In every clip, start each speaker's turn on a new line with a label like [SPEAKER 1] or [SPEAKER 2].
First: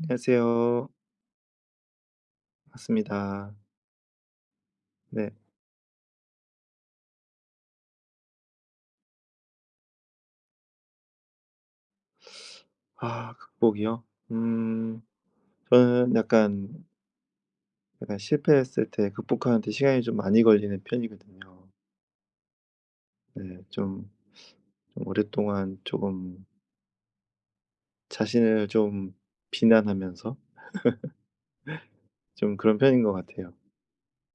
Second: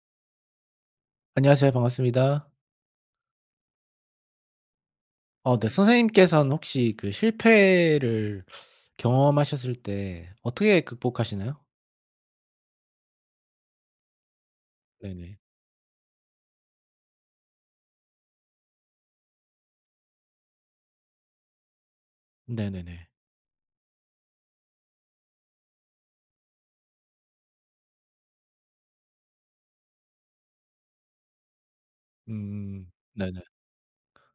[SPEAKER 1] 안녕하세요.
[SPEAKER 2] 안녕하세요. 반갑습니다.
[SPEAKER 1] 맞습니다. 네.
[SPEAKER 2] 어, 네, 선생님께서는 혹시 그 실패를 경험하셨을 때 어떻게 극복하시나요?
[SPEAKER 1] 아 극복이요? 음
[SPEAKER 2] 네네.
[SPEAKER 1] 저는 약간 실패했을 때 극복하는데 시간이 좀 많이 걸리는 편이거든요.
[SPEAKER 2] 네네네.
[SPEAKER 1] 네. 좀 오랫동안 조금 자신을 좀 비난하면서 좀 그런
[SPEAKER 2] 음,
[SPEAKER 1] 편인 것
[SPEAKER 2] 네네.
[SPEAKER 1] 같아요.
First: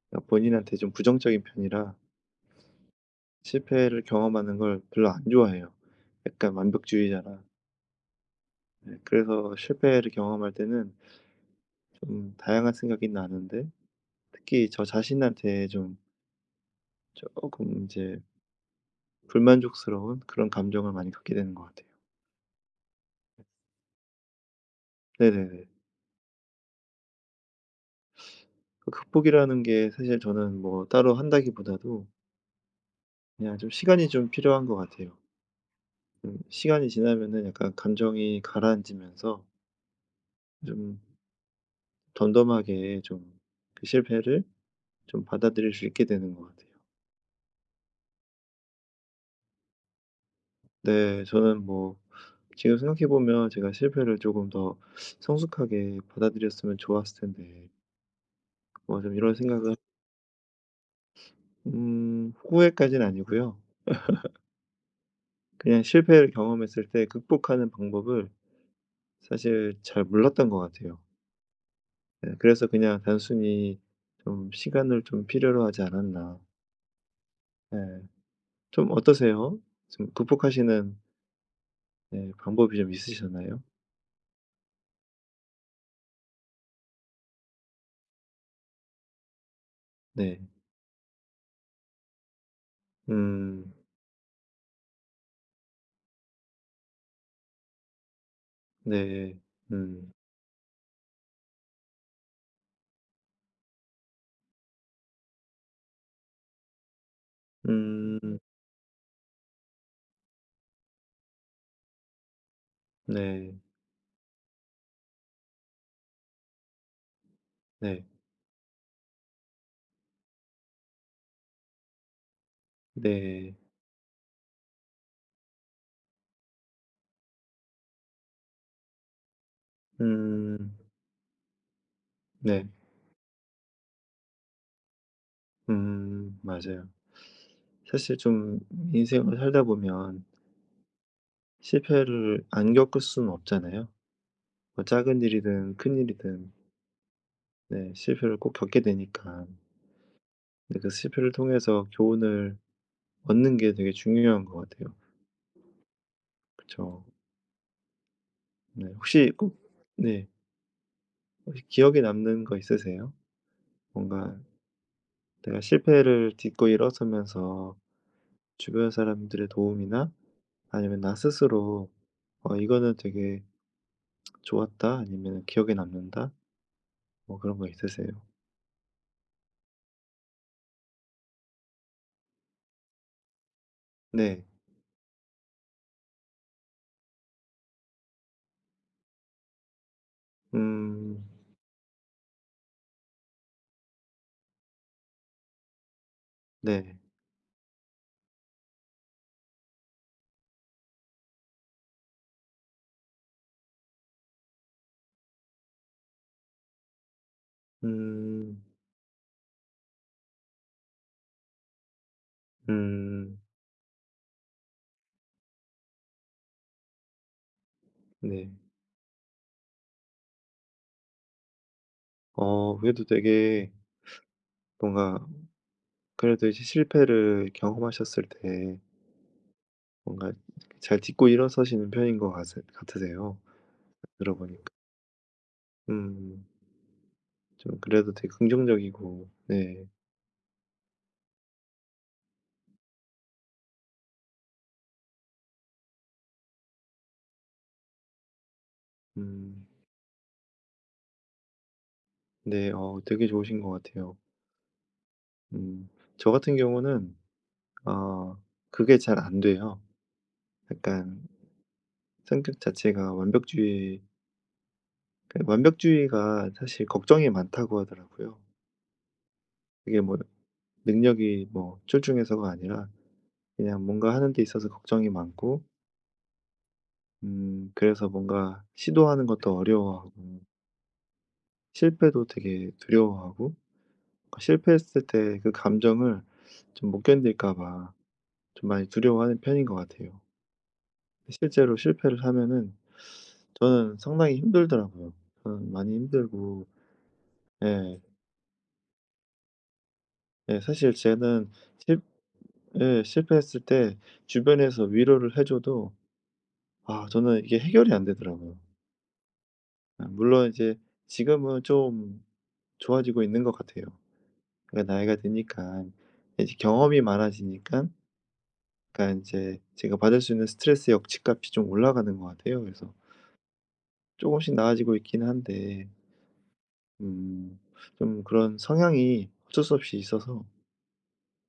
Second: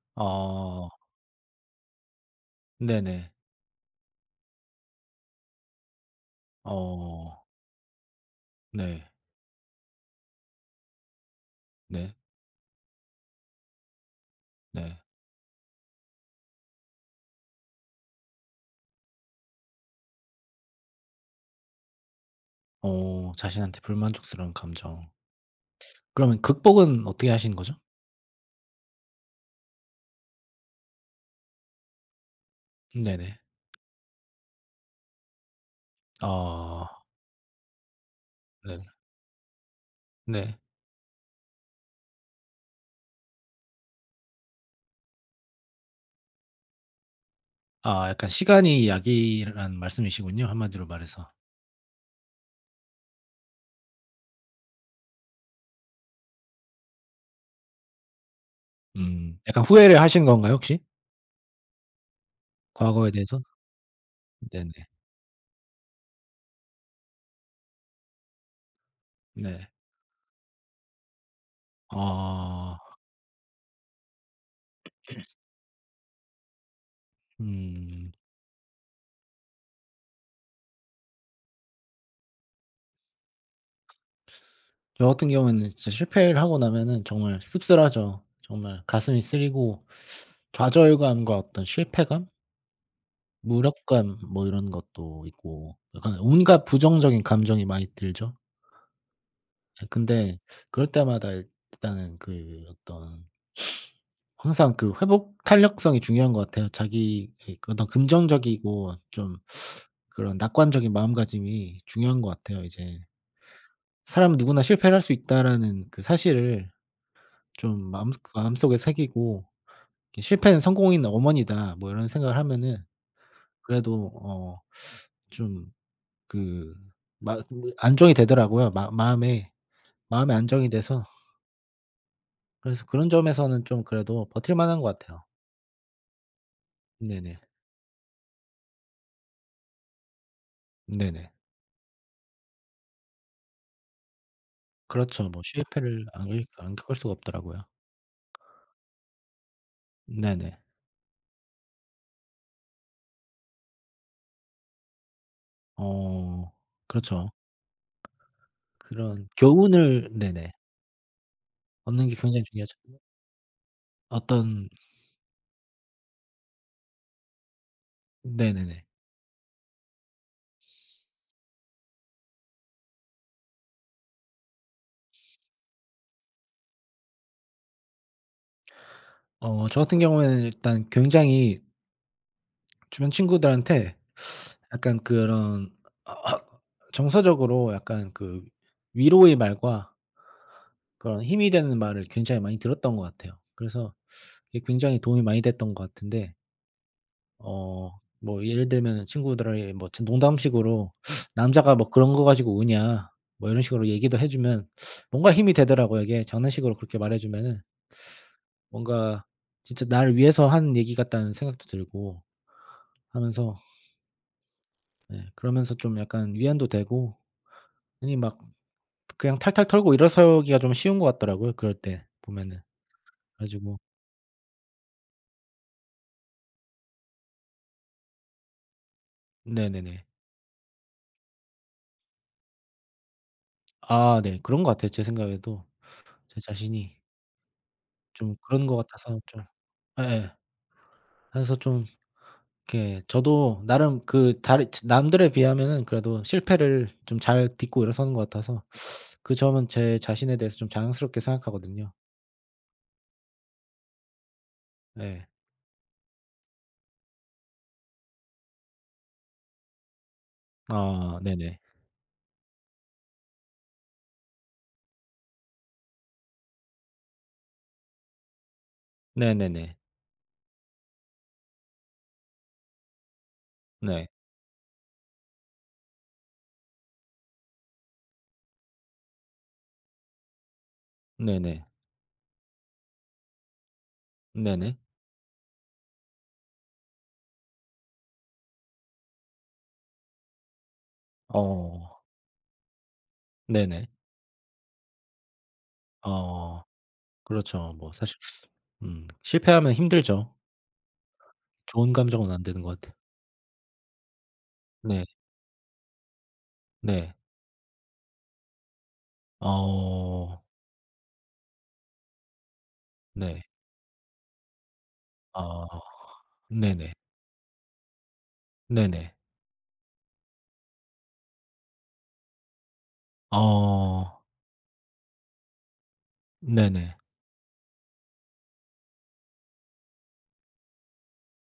[SPEAKER 1] 그러니까 본인한테
[SPEAKER 2] 어,
[SPEAKER 1] 좀 부정적인 편이라
[SPEAKER 2] 네네.
[SPEAKER 1] 실패를 경험하는 걸 별로 안 좋아해요. 약간
[SPEAKER 2] 어,
[SPEAKER 1] 완벽주의자라. 네.
[SPEAKER 2] 네.
[SPEAKER 1] 그래서 실패를 경험할 때는
[SPEAKER 2] 네.
[SPEAKER 1] 좀 다양한 생각이 나는데 특히 저
[SPEAKER 2] 네.
[SPEAKER 1] 자신한테 좀 조금 이제 불만족스러운 그런 감정을 많이 갖게 되는 것 같아요.
[SPEAKER 2] 어, 자신한테 불만족스러운 감정.
[SPEAKER 1] 네네네.
[SPEAKER 2] 그러면 극복은 어떻게 하시는 거죠?
[SPEAKER 1] 그 극복이라는 게 사실 저는 뭐 따로 한다기보다도
[SPEAKER 2] 네네.
[SPEAKER 1] 그냥 좀 시간이 좀 필요한 것 같아요.
[SPEAKER 2] 어...
[SPEAKER 1] 시간이 지나면은 약간 감정이
[SPEAKER 2] 네네.
[SPEAKER 1] 가라앉으면서
[SPEAKER 2] 네.
[SPEAKER 1] 좀 덤덤하게 좀 그 실패를 좀 받아들일 수 있게 되는 것 같아요.
[SPEAKER 2] 아, 약간 시간이 약이라는 말씀이시군요, 한마디로
[SPEAKER 1] 네.
[SPEAKER 2] 말해서.
[SPEAKER 1] 저는 뭐 지금 생각해 보면 제가 실패를 조금 더 성숙하게 받아들였으면 좋았을 텐데 뭐 좀 이런
[SPEAKER 2] 음, 약간
[SPEAKER 1] 생각을.
[SPEAKER 2] 후회를 하신 건가요, 혹시?
[SPEAKER 1] 후회까지는
[SPEAKER 2] 과거에 대해서?
[SPEAKER 1] 아니고요.
[SPEAKER 2] 네네.
[SPEAKER 1] 그냥 실패를 경험했을 때 극복하는 방법을
[SPEAKER 2] 네.
[SPEAKER 1] 사실 잘 몰랐던 것 같아요. 네, 그래서
[SPEAKER 2] 아.
[SPEAKER 1] 그냥 단순히 좀 시간을 좀 필요로 하지 않았나. 네.
[SPEAKER 2] 음.
[SPEAKER 1] 좀 어떠세요? 좀 극복하시는, 네, 방법이 좀 있으셨나요?
[SPEAKER 2] 저 같은 경우에는 진짜 실패를 하고 나면은 정말 씁쓸하죠. 정말 가슴이 쓰리고
[SPEAKER 1] 네.
[SPEAKER 2] 좌절감과 어떤 실패감,
[SPEAKER 1] 음.
[SPEAKER 2] 무력감 뭐 이런 것도 있고 약간 온갖 부정적인 감정이 많이 들죠.
[SPEAKER 1] 네.
[SPEAKER 2] 예,
[SPEAKER 1] 음.
[SPEAKER 2] 근데 그럴 때마다 일단은 그 어떤 항상 그 회복 탄력성이 중요한 것 같아요. 자기의 그 어떤
[SPEAKER 1] 음.
[SPEAKER 2] 긍정적이고 좀 그런 낙관적인 마음가짐이 중요한 것 같아요 이제.
[SPEAKER 1] 네.
[SPEAKER 2] 사람 누구나 실패를 할 수 있다라는 그 사실을 좀
[SPEAKER 1] 네.
[SPEAKER 2] 마음속에 새기고 이렇게 '실패는 성공인 어머니다.' 뭐 이런 생각을 하면은
[SPEAKER 1] 네.
[SPEAKER 2] 그래도 어, 좀, 그, 막 그 안정이 되더라고요. 마 마음에, 마음에 안정이
[SPEAKER 1] 음.
[SPEAKER 2] 돼서
[SPEAKER 1] 네.
[SPEAKER 2] 그래서 그런 점에서는 좀 그래도 버틸 만한 것 같아요.
[SPEAKER 1] 맞아요.
[SPEAKER 2] 네네.
[SPEAKER 1] 사실 좀 인생을 살다 보면
[SPEAKER 2] 네네.
[SPEAKER 1] 실패를 안 겪을 수는 없잖아요. 뭐 작은
[SPEAKER 2] 그렇죠. 뭐
[SPEAKER 1] 일이든
[SPEAKER 2] 실패를 안 겪
[SPEAKER 1] 큰일이든,
[SPEAKER 2] 안 겪을 수가 없더라고요.
[SPEAKER 1] 네, 실패를 꼭 겪게 되니까.
[SPEAKER 2] 네네.
[SPEAKER 1] 근데 그 실패를 통해서 교훈을 얻는 게 되게 중요한 것 같아요.
[SPEAKER 2] 어,
[SPEAKER 1] 그쵸.
[SPEAKER 2] 그렇죠.
[SPEAKER 1] 네.
[SPEAKER 2] 그런
[SPEAKER 1] 혹시 꼭,
[SPEAKER 2] 교훈을
[SPEAKER 1] 네,
[SPEAKER 2] 네네.
[SPEAKER 1] 혹시 기억에
[SPEAKER 2] 얻는 게 굉장히
[SPEAKER 1] 남는 거
[SPEAKER 2] 중요하죠.
[SPEAKER 1] 있으세요? 뭔가
[SPEAKER 2] 어떤
[SPEAKER 1] 내가 실패를 딛고 일어서면서
[SPEAKER 2] 네네네.
[SPEAKER 1] 주변 사람들의 도움이나 아니면 나 스스로 '어 이거는 되게 좋았다.' 아니면 '기억에 남는다.' 뭐 그런 거 있으세요?
[SPEAKER 2] 어, 저 같은 경우에는 일단 굉장히 주변 친구들한테
[SPEAKER 1] 네.
[SPEAKER 2] 약간 그런 어, 정서적으로 약간 그 위로의 말과 그런
[SPEAKER 1] 음.
[SPEAKER 2] 힘이 되는 말을 굉장히 많이 들었던 것 같아요. 그래서 이게 굉장히 도움이 많이 됐던 것 같은데
[SPEAKER 1] 네.
[SPEAKER 2] 어, 뭐 예를 들면은 친구들이 뭐 진 농담식으로 "남자가 뭐 그런 거 가지고 우냐." 뭐 이런 식으로 얘기도 해 주면 뭔가 힘이 되더라고요. 이게 장난식으로 그렇게 말해 주면은
[SPEAKER 1] 음.
[SPEAKER 2] 뭔가 진짜 나를 위해서 한 얘기 같다는 생각도 들고
[SPEAKER 1] 음.
[SPEAKER 2] 하면서 네. 그러면서 좀 약간 위안도 되고 괜히 막
[SPEAKER 1] 네.
[SPEAKER 2] 그냥 탈탈 털고 일어서기가 좀 쉬운 것 같더라고요 그럴 때 보면은.
[SPEAKER 1] 어 그래도
[SPEAKER 2] 그래
[SPEAKER 1] 되게
[SPEAKER 2] 가지고
[SPEAKER 1] 뭔가, 그래도 이제 실패를 경험하셨을 때
[SPEAKER 2] 네네네.
[SPEAKER 1] 뭔가 잘 딛고 일어서시는 편인 것 같으세요,
[SPEAKER 2] 아, 네. 그런
[SPEAKER 1] 들어보니까.
[SPEAKER 2] 것 같아요 제 생각에도. 제
[SPEAKER 1] 음
[SPEAKER 2] 자신이
[SPEAKER 1] 좀 그래도 되게
[SPEAKER 2] 좀 그런 것 같아서
[SPEAKER 1] 긍정적이고.
[SPEAKER 2] 좀
[SPEAKER 1] 네.
[SPEAKER 2] 예예. 그래서 좀 이렇게 저도 나름 그 다르 츠 남들에 비하면은 그래도 실패를 좀 잘 딛고 일어서는 것 같아서 그 점은
[SPEAKER 1] 음.
[SPEAKER 2] 제 자신에 대해서 좀 자랑스럽게 생각하거든요.
[SPEAKER 1] 네. 되게 좋으신 것 같아요.
[SPEAKER 2] 예.
[SPEAKER 1] 음 저 같은 경우는 아 그게 잘 안 돼요.
[SPEAKER 2] 아,
[SPEAKER 1] 약간
[SPEAKER 2] 네네.
[SPEAKER 1] 성격 자체가 완벽주의, 그러니까 완벽주의가 사실 걱정이 많다고 하더라고요.
[SPEAKER 2] 네네네.
[SPEAKER 1] 그게 뭐 능력이 뭐 출중해서가 아니라 그냥
[SPEAKER 2] 네.
[SPEAKER 1] 뭔가 하는 데 있어서 걱정이 많고. 그래서 뭔가 시도하는 것도 어려워하고
[SPEAKER 2] 네네.
[SPEAKER 1] 실패도 되게 두려워하고, 그러니까
[SPEAKER 2] 네네.
[SPEAKER 1] 실패했을 때 그 감정을 좀 못 견딜까 봐 좀 많이 두려워하는 편인 것 같아요. 실제로
[SPEAKER 2] 어.
[SPEAKER 1] 실패를 하면은
[SPEAKER 2] 네네.
[SPEAKER 1] 저는 상당히 힘들더라고요. 저는 많이
[SPEAKER 2] 어,
[SPEAKER 1] 힘들고.
[SPEAKER 2] 그렇죠. 뭐
[SPEAKER 1] 예.
[SPEAKER 2] 사실 음, 실패하면 힘들죠.
[SPEAKER 1] 예, 사실 쟤는,
[SPEAKER 2] 좋은
[SPEAKER 1] 실
[SPEAKER 2] 감정은 안 되는 것 같아요.
[SPEAKER 1] 예, 실패했을 때 주변에서
[SPEAKER 2] 네.
[SPEAKER 1] 위로를 해 줘도 아
[SPEAKER 2] 네.
[SPEAKER 1] 저는 이게 해결이 안 되더라고요. 아
[SPEAKER 2] 어,
[SPEAKER 1] 물론 이제 지금은 좀 좋아지고 있는
[SPEAKER 2] 네.
[SPEAKER 1] 것 같아요. 그러니까 나이가
[SPEAKER 2] 아,
[SPEAKER 1] 드니까 이제
[SPEAKER 2] 네네.
[SPEAKER 1] 경험이 많아지니까,
[SPEAKER 2] 네네.
[SPEAKER 1] 그러니까 제 제가 받을 수 있는 스트레스 역치값이 좀 올라가는 것 같아요. 그래서
[SPEAKER 2] 어,
[SPEAKER 1] 조금씩 나아지고 있긴 한데.
[SPEAKER 2] 네네.
[SPEAKER 1] 음 좀 그런 성향이 어쩔 수 없이 있어서.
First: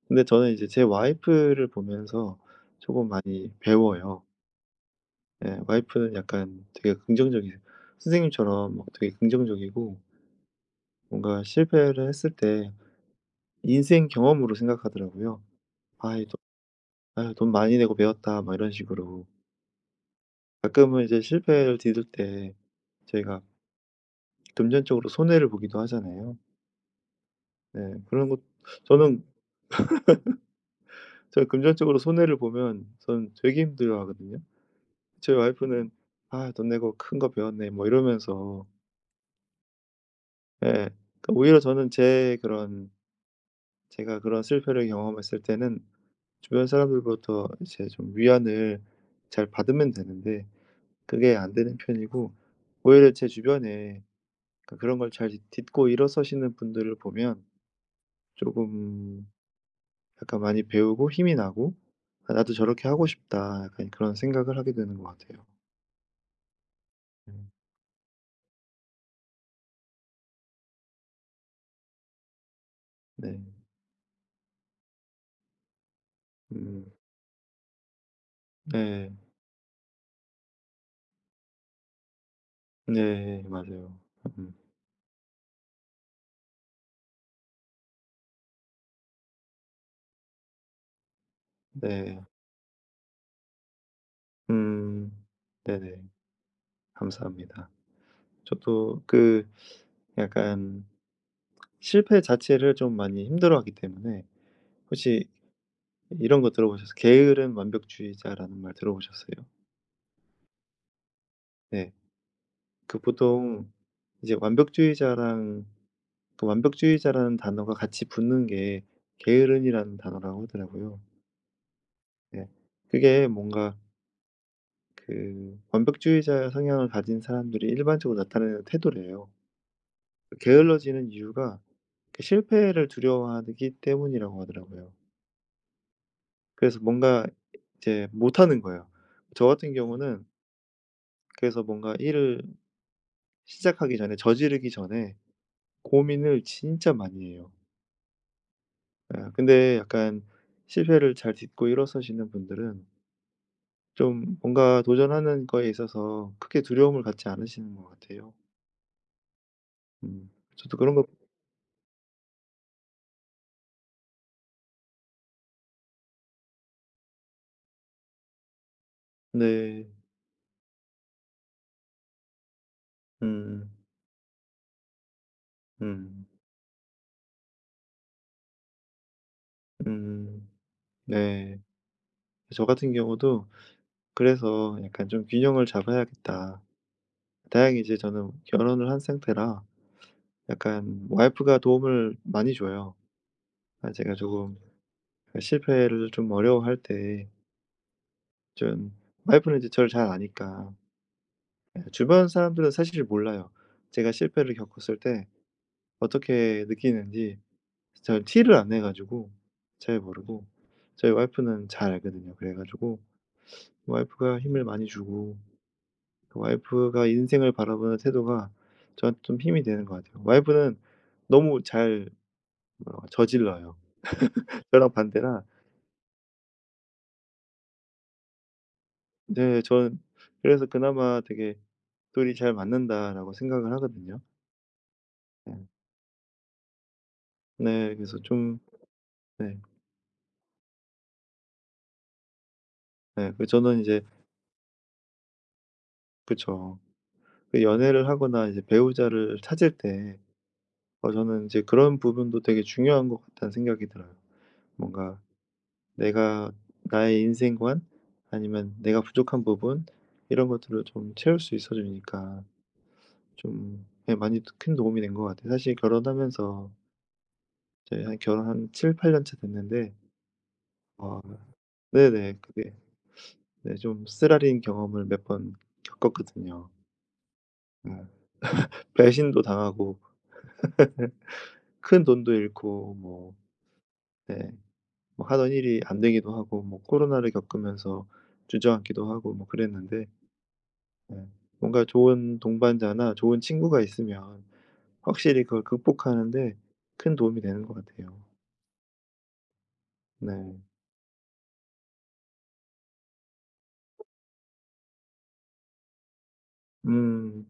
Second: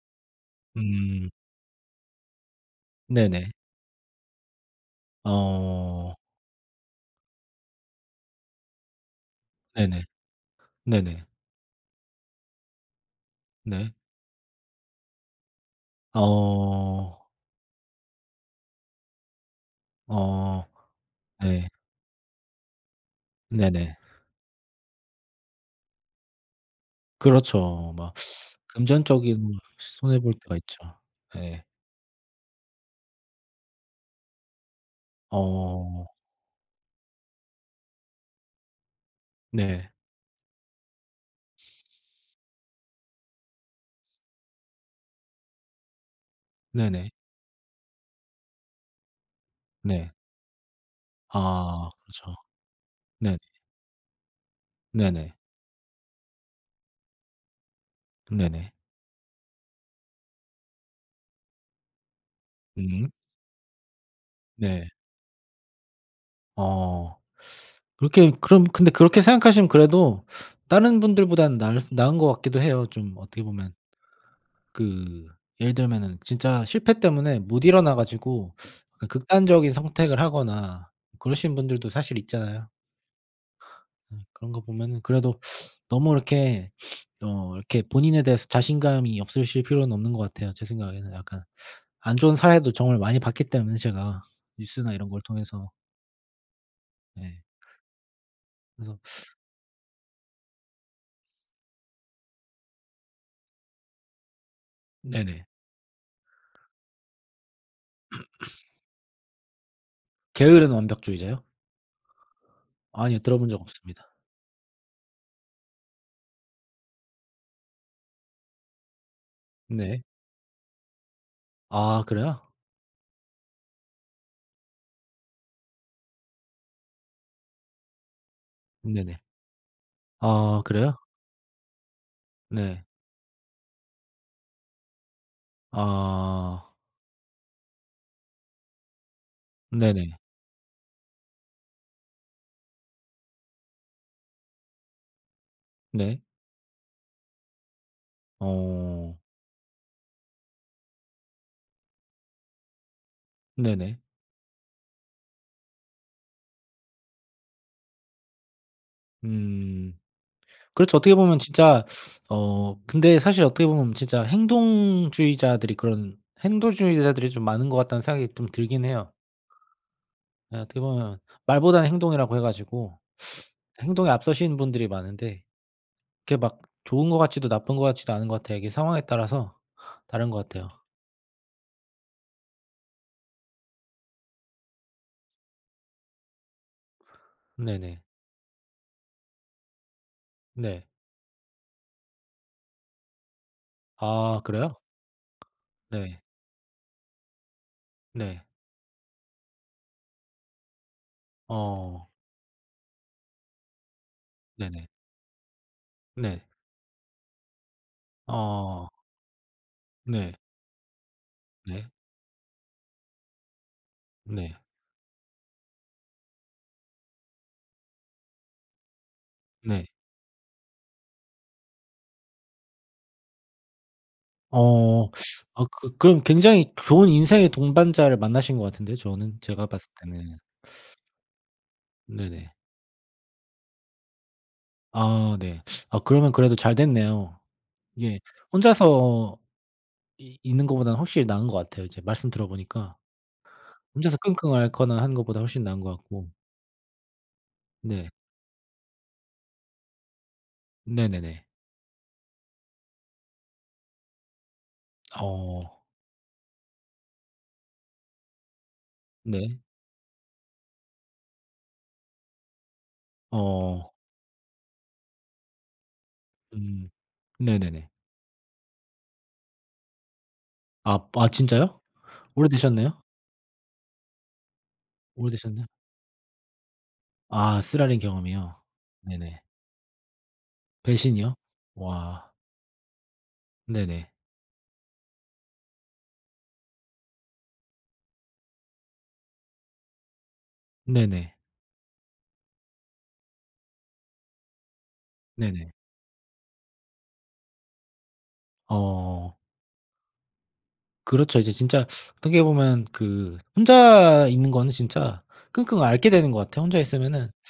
[SPEAKER 1] 근데 저는 이제 제
[SPEAKER 2] 음,
[SPEAKER 1] 와이프를 보면서 조금
[SPEAKER 2] 네네.
[SPEAKER 1] 많이 배워요. 예. 와이프는
[SPEAKER 2] 어,
[SPEAKER 1] 약간 되게 긍정적이세요. 선생님처럼 막 되게 긍정적이고
[SPEAKER 2] 네네. 네네.
[SPEAKER 1] 뭔가 실패를 했을 때
[SPEAKER 2] 네.
[SPEAKER 1] 인생 경험으로 생각하더라고요.
[SPEAKER 2] 어,
[SPEAKER 1] "아이 돈, 아유 돈 많이 내고 배웠다." 막 이런 식으로.
[SPEAKER 2] 어,
[SPEAKER 1] 가끔은 이제
[SPEAKER 2] 네.
[SPEAKER 1] 실패를 뒤질 때 저희가
[SPEAKER 2] 네네.
[SPEAKER 1] 금전적으로 손해를 보기도 하잖아요. 네.
[SPEAKER 2] 그렇죠. 막
[SPEAKER 1] 그런 것, 저는
[SPEAKER 2] 금전적인 손해 볼 때가 있죠.
[SPEAKER 1] 제가
[SPEAKER 2] 예.
[SPEAKER 1] 금전적으로 손해를 보면 저는 되게 힘들어하거든요. 저희 와이프는
[SPEAKER 2] 어,
[SPEAKER 1] "아 돈 내고 큰 거 배웠네." 뭐 이러면서.
[SPEAKER 2] 네.
[SPEAKER 1] 예. 그 오히려 저는 제 그런, 제가 그런 실패를 경험했을 때는 주변
[SPEAKER 2] 네네.
[SPEAKER 1] 사람들로부터 이제 좀 위안을 잘 받으면
[SPEAKER 2] 네.
[SPEAKER 1] 되는데 그게 안 되는
[SPEAKER 2] 아,
[SPEAKER 1] 편이고,
[SPEAKER 2] 그렇죠.
[SPEAKER 1] 오히려 제
[SPEAKER 2] 네.
[SPEAKER 1] 주변에 그런 걸 잘
[SPEAKER 2] 네네.
[SPEAKER 1] 딛고 일어서시는 분들을 보면 조
[SPEAKER 2] 네네.
[SPEAKER 1] 금 약간 많이 배우고 힘이 나고 '아 나도 저렇게 하고
[SPEAKER 2] 음.
[SPEAKER 1] 싶다.' 약간 그런 생각을 하게
[SPEAKER 2] 네.
[SPEAKER 1] 되는 것 같아요.
[SPEAKER 2] 어.
[SPEAKER 1] 음.
[SPEAKER 2] 그렇게 그럼 근데 그렇게 생각하시면 그래도 다른 분들보다는 나을 수 나은 것 같기도 해요. 좀
[SPEAKER 1] 네.
[SPEAKER 2] 어떻게 보면 그 예를 들면은 진짜
[SPEAKER 1] 음.
[SPEAKER 2] 실패 때문에 못 일어나 가지고 약간
[SPEAKER 1] 네.
[SPEAKER 2] 극단적인 선택을 하거나 그러신 분들도 사실 있잖아요.
[SPEAKER 1] 네. 맞아요.
[SPEAKER 2] 네, 그런
[SPEAKER 1] 음.
[SPEAKER 2] 거 보면은 그래도 너무 이렇게 어, 이렇게 본인에 대해서 자신감이 없으실 필요는 없는 것 같아요. 제 생각에는 약간 안
[SPEAKER 1] 네.
[SPEAKER 2] 좋은 사례도 정말 많이 봤기 때문에 제가 뉴스나 이런
[SPEAKER 1] 음.
[SPEAKER 2] 걸 통해서.
[SPEAKER 1] 네네.
[SPEAKER 2] 네.
[SPEAKER 1] 감사합니다.
[SPEAKER 2] 그래서
[SPEAKER 1] 저도 그 약간 실패 자체를 좀 많이 힘들어하기 때문에, 혹시
[SPEAKER 2] 네네.
[SPEAKER 1] 이런 거 들어보셨어요? 게으른 완벽주의자라는 말 들어보셨어요?
[SPEAKER 2] 게으른 완벽주의자요?
[SPEAKER 1] 네. 그
[SPEAKER 2] 아니요, 들어본 적
[SPEAKER 1] 보통
[SPEAKER 2] 없습니다.
[SPEAKER 1] 이제 완벽주의자랑, 그 완벽주의자라는 단어가 같이 붙는 게 게으름이라는
[SPEAKER 2] 네.
[SPEAKER 1] 단어라고 하더라고요.
[SPEAKER 2] 아, 그래요?
[SPEAKER 1] 네. 그게 뭔가 그 완벽주의자 성향을 가진 사람들이 일반적으로 나타내는
[SPEAKER 2] 네네.
[SPEAKER 1] 태도래요.
[SPEAKER 2] 아, 그래요?
[SPEAKER 1] 게을러지는 이유가 그
[SPEAKER 2] 네.
[SPEAKER 1] 실패를 두려워하기 때문이라고 하더라고요.
[SPEAKER 2] 아,
[SPEAKER 1] 그래서 뭔가 이제 못하는 거예요. 저 같은
[SPEAKER 2] 네네.
[SPEAKER 1] 경우는 그래서 뭔가 일을 시작하기 전에, 저지르기 전에
[SPEAKER 2] 네.
[SPEAKER 1] 고민을 진짜 많이 해요.
[SPEAKER 2] 어,
[SPEAKER 1] 아 근데 약간 실패를 잘 딛고 일어서시는 분들은
[SPEAKER 2] 네네.
[SPEAKER 1] 좀 뭔가 도전하는 거에 있어서 크게 두려움을 갖지 않으시는 것 같아요.
[SPEAKER 2] 음.
[SPEAKER 1] 음. 저도 그런
[SPEAKER 2] 그렇죠.
[SPEAKER 1] 것.
[SPEAKER 2] 어떻게 보면 진짜 어, 근데 사실 어떻게 보면 진짜 행동주의자들이 좀 많은 것 같다는 생각이 좀 들긴 해요.
[SPEAKER 1] 네.
[SPEAKER 2] 예, 어떻게 보면 말보다는 행동이라고 해 가지고
[SPEAKER 1] 음.
[SPEAKER 2] 행동에 앞서시는 분들이 많은데
[SPEAKER 1] 음.
[SPEAKER 2] 그게 막 좋은 것 같지도 나쁜 것 같지도 않은 것 같아요. 이게 상황에 따라서 다른 것
[SPEAKER 1] 음.
[SPEAKER 2] 같아요.
[SPEAKER 1] 네. 저 같은 경우도 그래서 약간 좀 균형을 잡아야겠다. 다행히 이제
[SPEAKER 2] 네네.
[SPEAKER 1] 저는 결혼을 한 상태라
[SPEAKER 2] 네.
[SPEAKER 1] 약간 와이프가 도움을 많이 줘요. 아 제가
[SPEAKER 2] 아,
[SPEAKER 1] 조금
[SPEAKER 2] 그래요?
[SPEAKER 1] 실패를
[SPEAKER 2] 네.
[SPEAKER 1] 좀 어려워할 때,
[SPEAKER 2] 네.
[SPEAKER 1] 좀 와이프는 이제 저를 잘 아니까.
[SPEAKER 2] 어.
[SPEAKER 1] 주변 사람들은 사실 몰라요. 제가 실패를
[SPEAKER 2] 네네.
[SPEAKER 1] 겪었을 때
[SPEAKER 2] 네.
[SPEAKER 1] 어떻게 느끼는지 저는 티를 안 내
[SPEAKER 2] 어.
[SPEAKER 1] 가지고 잘
[SPEAKER 2] 네.
[SPEAKER 1] 모르고 저희 와이프는
[SPEAKER 2] 네.
[SPEAKER 1] 잘 알거든요. 그래 가지고 와이프가
[SPEAKER 2] 네.
[SPEAKER 1] 힘을 많이 주고, 그 와이프가 인생을 바라보는 태도가 저한테 좀 힘이 되는
[SPEAKER 2] 네.
[SPEAKER 1] 것 같아요. 와이프는 너무 잘, 뭐라고 저질러요. 저랑
[SPEAKER 2] 어.
[SPEAKER 1] 반대라
[SPEAKER 2] 아, 그 그럼 굉장히 좋은 인생의 동반자를 만나신 것 같은데요, 저는
[SPEAKER 1] 네,
[SPEAKER 2] 제가 봤을
[SPEAKER 1] 저는
[SPEAKER 2] 때는.
[SPEAKER 1] 그래서 그나마 되게 '둘이
[SPEAKER 2] 네네.
[SPEAKER 1] 잘 맞는다.'라고 생각을 하거든요.
[SPEAKER 2] 아,
[SPEAKER 1] 네.
[SPEAKER 2] 네. 아, 그러면 그래도 잘 됐네요.
[SPEAKER 1] 네, 그래서
[SPEAKER 2] 이게
[SPEAKER 1] 좀.
[SPEAKER 2] 혼자서
[SPEAKER 1] 네.
[SPEAKER 2] 이 있는 것보다는 확실히 나은 것 같아요 이제 말씀 들어 보니까.
[SPEAKER 1] 네. 그 저는 이제,
[SPEAKER 2] 혼자서 끙끙 앓거나 하는 것보다 훨씬 나은 것 같고.
[SPEAKER 1] 그쵸, 그 연애를
[SPEAKER 2] 네.
[SPEAKER 1] 하거나 이제 배우자를 찾을 때
[SPEAKER 2] 네네네.
[SPEAKER 1] 저는 이제 그런 부분도 되게 중요한 것 같다는 생각이 들어요. 뭔가
[SPEAKER 2] 어.
[SPEAKER 1] 내가 나의 인생관 아니면 내가 부족한
[SPEAKER 2] 네.
[SPEAKER 1] 부분, 이런 것들을 좀 채울 수 있어 주니까 좀
[SPEAKER 2] 어.
[SPEAKER 1] 예 많이 큰 도움이 된 것 같아요. 사실 결혼하면서
[SPEAKER 2] 음. 네네네.
[SPEAKER 1] 저희 한 결혼 한 7-8년 차 됐는데.
[SPEAKER 2] 아,
[SPEAKER 1] 어
[SPEAKER 2] 아, 진짜요?
[SPEAKER 1] 네네. 그게,
[SPEAKER 2] 오래되셨나요?
[SPEAKER 1] 네, 좀 쓰라린 경험을 몇 번
[SPEAKER 2] 오래되셨나요?
[SPEAKER 1] 겪었거든요.
[SPEAKER 2] 아, 쓰라린
[SPEAKER 1] 음
[SPEAKER 2] 경험이요?
[SPEAKER 1] 배신도
[SPEAKER 2] 네네.
[SPEAKER 1] 당하고
[SPEAKER 2] 배신이요?
[SPEAKER 1] 큰
[SPEAKER 2] 와.
[SPEAKER 1] 돈도 잃고 뭐.
[SPEAKER 2] 네네.
[SPEAKER 1] 네. 뭐 하던 일이 안 되기도 하고 뭐 코로나를 겪으면서 주저앉기도 하고 뭐 그랬는데, 예
[SPEAKER 2] 네네.
[SPEAKER 1] 뭔가 좋은 동반자나 좋은 친구가 있으면 확실히 그걸
[SPEAKER 2] 네네.
[SPEAKER 1] 극복하는 데 큰 도움이 되는 것 같아요.
[SPEAKER 2] 어,
[SPEAKER 1] 네.
[SPEAKER 2] 그렇죠. 이제 진짜 어떻게 보면 그 혼자 있는 거는 진짜 끙끙 앓게 되는 것 같아요. 혼자 있으면은
[SPEAKER 1] 음.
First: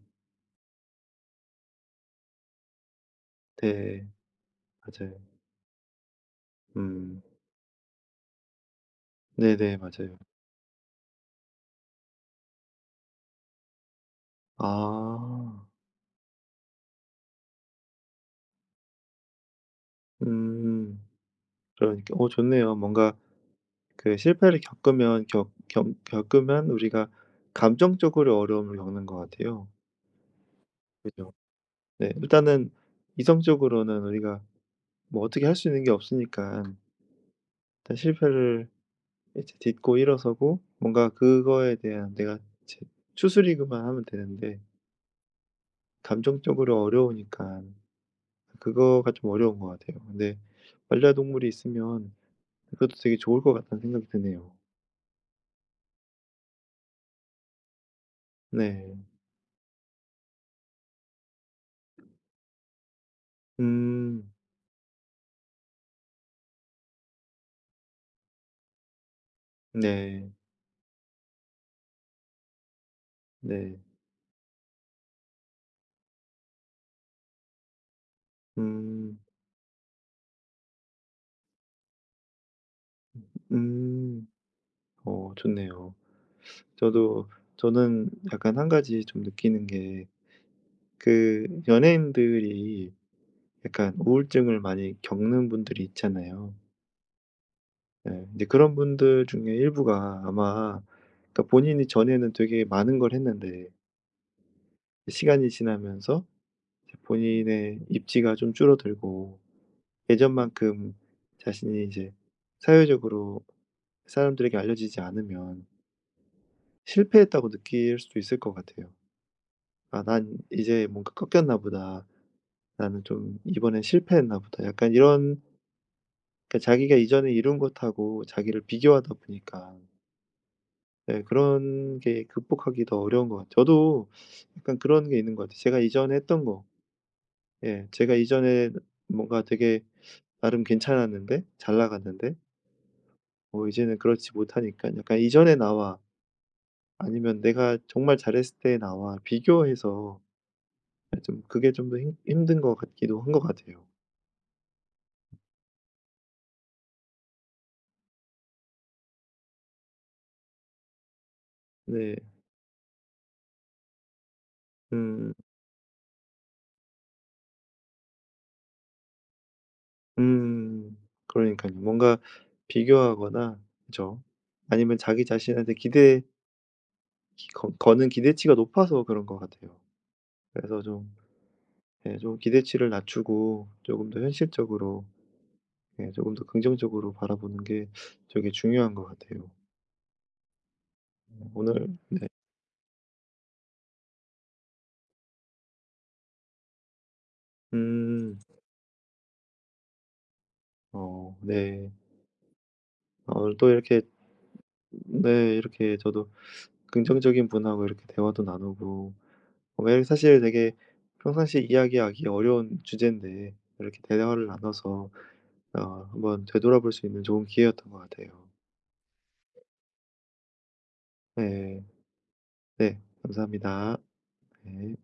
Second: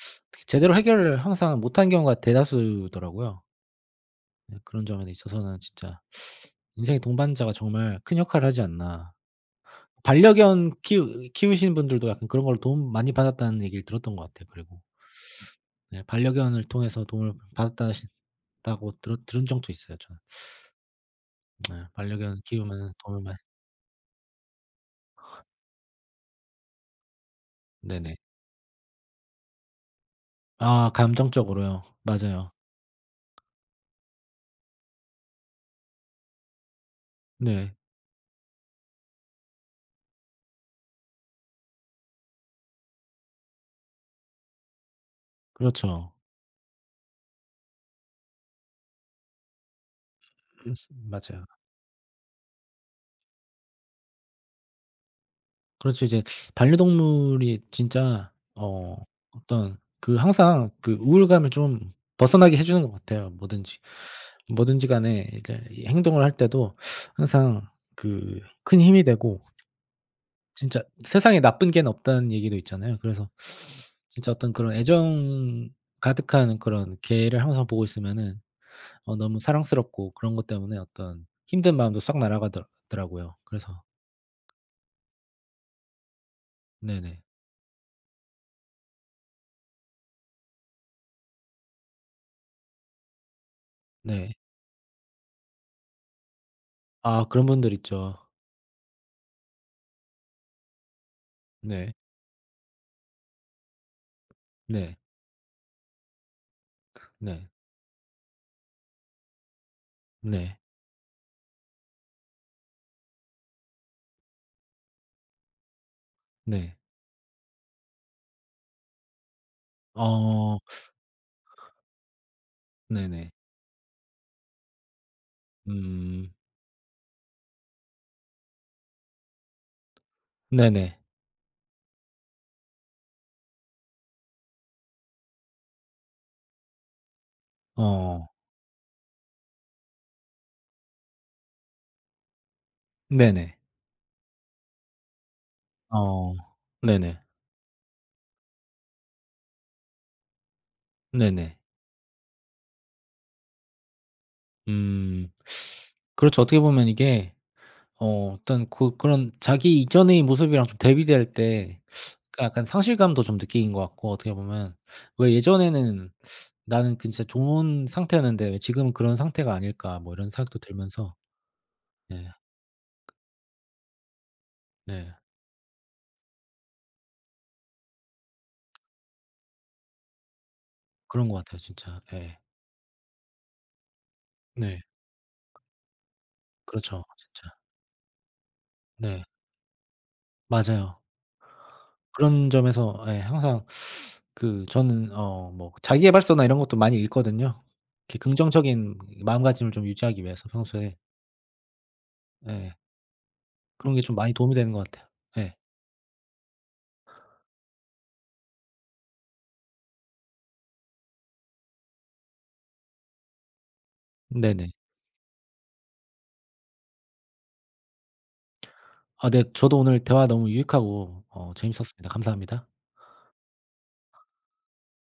[SPEAKER 2] 제대로 해결을 항상 못하는 경우가 대다수더라고요.
[SPEAKER 1] 네.
[SPEAKER 2] 네, 그런 점에
[SPEAKER 1] 맞아요.
[SPEAKER 2] 있어서는 진짜 인생의
[SPEAKER 1] 음.
[SPEAKER 2] 동반자가 정말 큰 역할을 하지 않나.
[SPEAKER 1] 네네. 맞아요.
[SPEAKER 2] 반려견 키우시는 분들도 약간 그런 걸로 도움 많이 받았다는 얘기를 들었던 것 같아요 그리고.
[SPEAKER 1] 아.
[SPEAKER 2] 네, 반려견을 통해서 도움을 받았다시 다고 들었 들은 적도 있어요 저는.
[SPEAKER 1] 음.
[SPEAKER 2] 네,
[SPEAKER 1] 그러니까
[SPEAKER 2] 반려견
[SPEAKER 1] 좋네요.
[SPEAKER 2] 키우면은
[SPEAKER 1] 뭔가
[SPEAKER 2] 도움을 많이
[SPEAKER 1] 그 실패를 겪으면, 겪 겪 겪으면 우리가
[SPEAKER 2] 네네.
[SPEAKER 1] 감정적으로 어려움을 겪는 것 같아요.
[SPEAKER 2] 아,
[SPEAKER 1] 그죠?
[SPEAKER 2] 감정적으로요.
[SPEAKER 1] 네.
[SPEAKER 2] 맞아요.
[SPEAKER 1] 일단은 이성적으로는 우리가 뭐 어떻게 할 수 있는 게 없으니까
[SPEAKER 2] 네.
[SPEAKER 1] 일단 실패를 이제 딛고 일어서고 뭔가 그거에 대한 내가 이제 추스리기만 하면 되는데,
[SPEAKER 2] 그렇죠.
[SPEAKER 1] 감정적으로 어려우니까 그거가 좀 어려운 것 같아요. 근데
[SPEAKER 2] 음, 맞아요.
[SPEAKER 1] 반려동물이 있으면 그것도 되게 좋을 것 같다는 생각이 드네요.
[SPEAKER 2] 그렇죠. 이제 반려동물이 진짜 어,
[SPEAKER 1] 네.
[SPEAKER 2] 어떤 그 항상 그 우울감을 좀 벗어나게 해 주는 것 같아요, 뭐든지.
[SPEAKER 1] 음.
[SPEAKER 2] 뭐든지 간에 이제 이 행동을 할 때도 항상 그 큰 힘이 되고
[SPEAKER 1] 네.
[SPEAKER 2] 진짜 세상에 나쁜 개는 없다는 얘기도 있잖아요. 그래서
[SPEAKER 1] 네.
[SPEAKER 2] 진짜 어떤 그런 애정 가득한 그런 개를 항상 보고 있으면은 어,
[SPEAKER 1] 음.
[SPEAKER 2] 너무 사랑스럽고 그런 것 때문에 어떤 힘든 마음도 싹 날아가더 라고요 그래서
[SPEAKER 1] 음. 좋네요.
[SPEAKER 2] 네네.
[SPEAKER 1] 저도, 저는 약간 한 가지 좀 느끼는 게 그 연예인들이 약간
[SPEAKER 2] 네.
[SPEAKER 1] 우울증을 많이 겪는 분들이 있잖아요.
[SPEAKER 2] 아, 그런 분들 있죠.
[SPEAKER 1] 예. 이제 그런 분들 중에 일부가 아마, 그러니까 본인이
[SPEAKER 2] 네.
[SPEAKER 1] 전에는 되게 많은 걸 했는데
[SPEAKER 2] 네.
[SPEAKER 1] 시간이 지나면서 이제
[SPEAKER 2] 네.
[SPEAKER 1] 본인의 입지가 좀 줄어들고
[SPEAKER 2] 네.
[SPEAKER 1] 예전만큼 자신이 이제 사회적으로 사람들에게 알려지지 않으면
[SPEAKER 2] 네.
[SPEAKER 1] 실패했다고 느낄 수도 있을 것 같아요. '아 난
[SPEAKER 2] 어,
[SPEAKER 1] 이제 뭔가 꺾였나 보다. 나는
[SPEAKER 2] 네네.
[SPEAKER 1] 좀 이번엔 실패했나 보다.' 약간 이런.
[SPEAKER 2] 음.
[SPEAKER 1] 그러니까 자기가 이전에 이룬 것하고 자기를 비교하다 보니까
[SPEAKER 2] 네네.
[SPEAKER 1] 네 그런 게 극복하기 더 어려운 것 같아요. 저도 약간 그런 게 있는 것 같아요. 제가 이전에 했던 거. 예. 제가
[SPEAKER 2] 어.
[SPEAKER 1] 이전에 뭔가 되게 나름 괜찮았는데 잘 나갔는데,
[SPEAKER 2] 네네.
[SPEAKER 1] 뭐 이제는 그렇지 못하니까 약간 이전에 나와,
[SPEAKER 2] 어. 네네.
[SPEAKER 1] 아니면 내가 정말 잘했을 때 나와 비교해서 아 좀
[SPEAKER 2] 네네.
[SPEAKER 1] 그게 좀 더 힘 힘든 것 같기도 한 것 같아요.
[SPEAKER 2] 음. 그렇죠. 어떻게 보면 이게 어, 어떤 그 그런 자기 이전의 모습이랑 좀 대비될 때
[SPEAKER 1] 네.
[SPEAKER 2] 그 약간 상실감도 좀 느끼는 것 같고 어떻게 보면 왜
[SPEAKER 1] 음.
[SPEAKER 2] 예전에는 '나는 그 진짜 좋은 상태였는데 왜 지금은 그런 상태가 아닐까.' 뭐 이런 생각도
[SPEAKER 1] 음.
[SPEAKER 2] 들면서
[SPEAKER 1] 그러니까요 뭔가
[SPEAKER 2] 네.
[SPEAKER 1] 비교하거나, 그죠, 아니면
[SPEAKER 2] 네.
[SPEAKER 1] 자기 자신한테 기대 기 거 거는 기대치가 높아서 그런 것 같아요. 그래서 좀,
[SPEAKER 2] 그런 것 같아요 진짜.
[SPEAKER 1] 예, 좀
[SPEAKER 2] 예.
[SPEAKER 1] 기대치를 낮추고 조금 더
[SPEAKER 2] 네.
[SPEAKER 1] 현실적으로, 예, 조금 더
[SPEAKER 2] 그렇죠
[SPEAKER 1] 긍정적으로
[SPEAKER 2] 진짜.
[SPEAKER 1] 바라보는 게 되게 중요한 것
[SPEAKER 2] 네.
[SPEAKER 1] 같아요.
[SPEAKER 2] 맞아요.
[SPEAKER 1] 오늘. 음. 네.
[SPEAKER 2] 그런 점에서 예 항상 그 저는 어, 뭐 자기계발서나 이런 것도 많이 읽거든요. 이렇게
[SPEAKER 1] 음.
[SPEAKER 2] 긍정적인 마음가짐을 좀 유지하기 위해서 평소에.
[SPEAKER 1] 네.
[SPEAKER 2] 예.
[SPEAKER 1] 오늘 또
[SPEAKER 2] 그런 게
[SPEAKER 1] 이렇게,
[SPEAKER 2] 좀 많이 도움이 되는 것 같아요. 예.
[SPEAKER 1] 네, 이렇게 저도 긍정적인 분하고 이렇게 대화도 나누고 예 사실 되게 평상시 이야기하기 어려운 주제인데 이렇게 대화를
[SPEAKER 2] 네네.
[SPEAKER 1] 나눠서 어 한번 되돌아볼 수 있는 좋은 기회였던 것 같아요.
[SPEAKER 2] 아, 네. 저도 오늘 대화 너무 유익하고 어
[SPEAKER 1] 네,
[SPEAKER 2] 재밌었습니다. 감사합니다.
[SPEAKER 1] 네. 감사합니다. 네.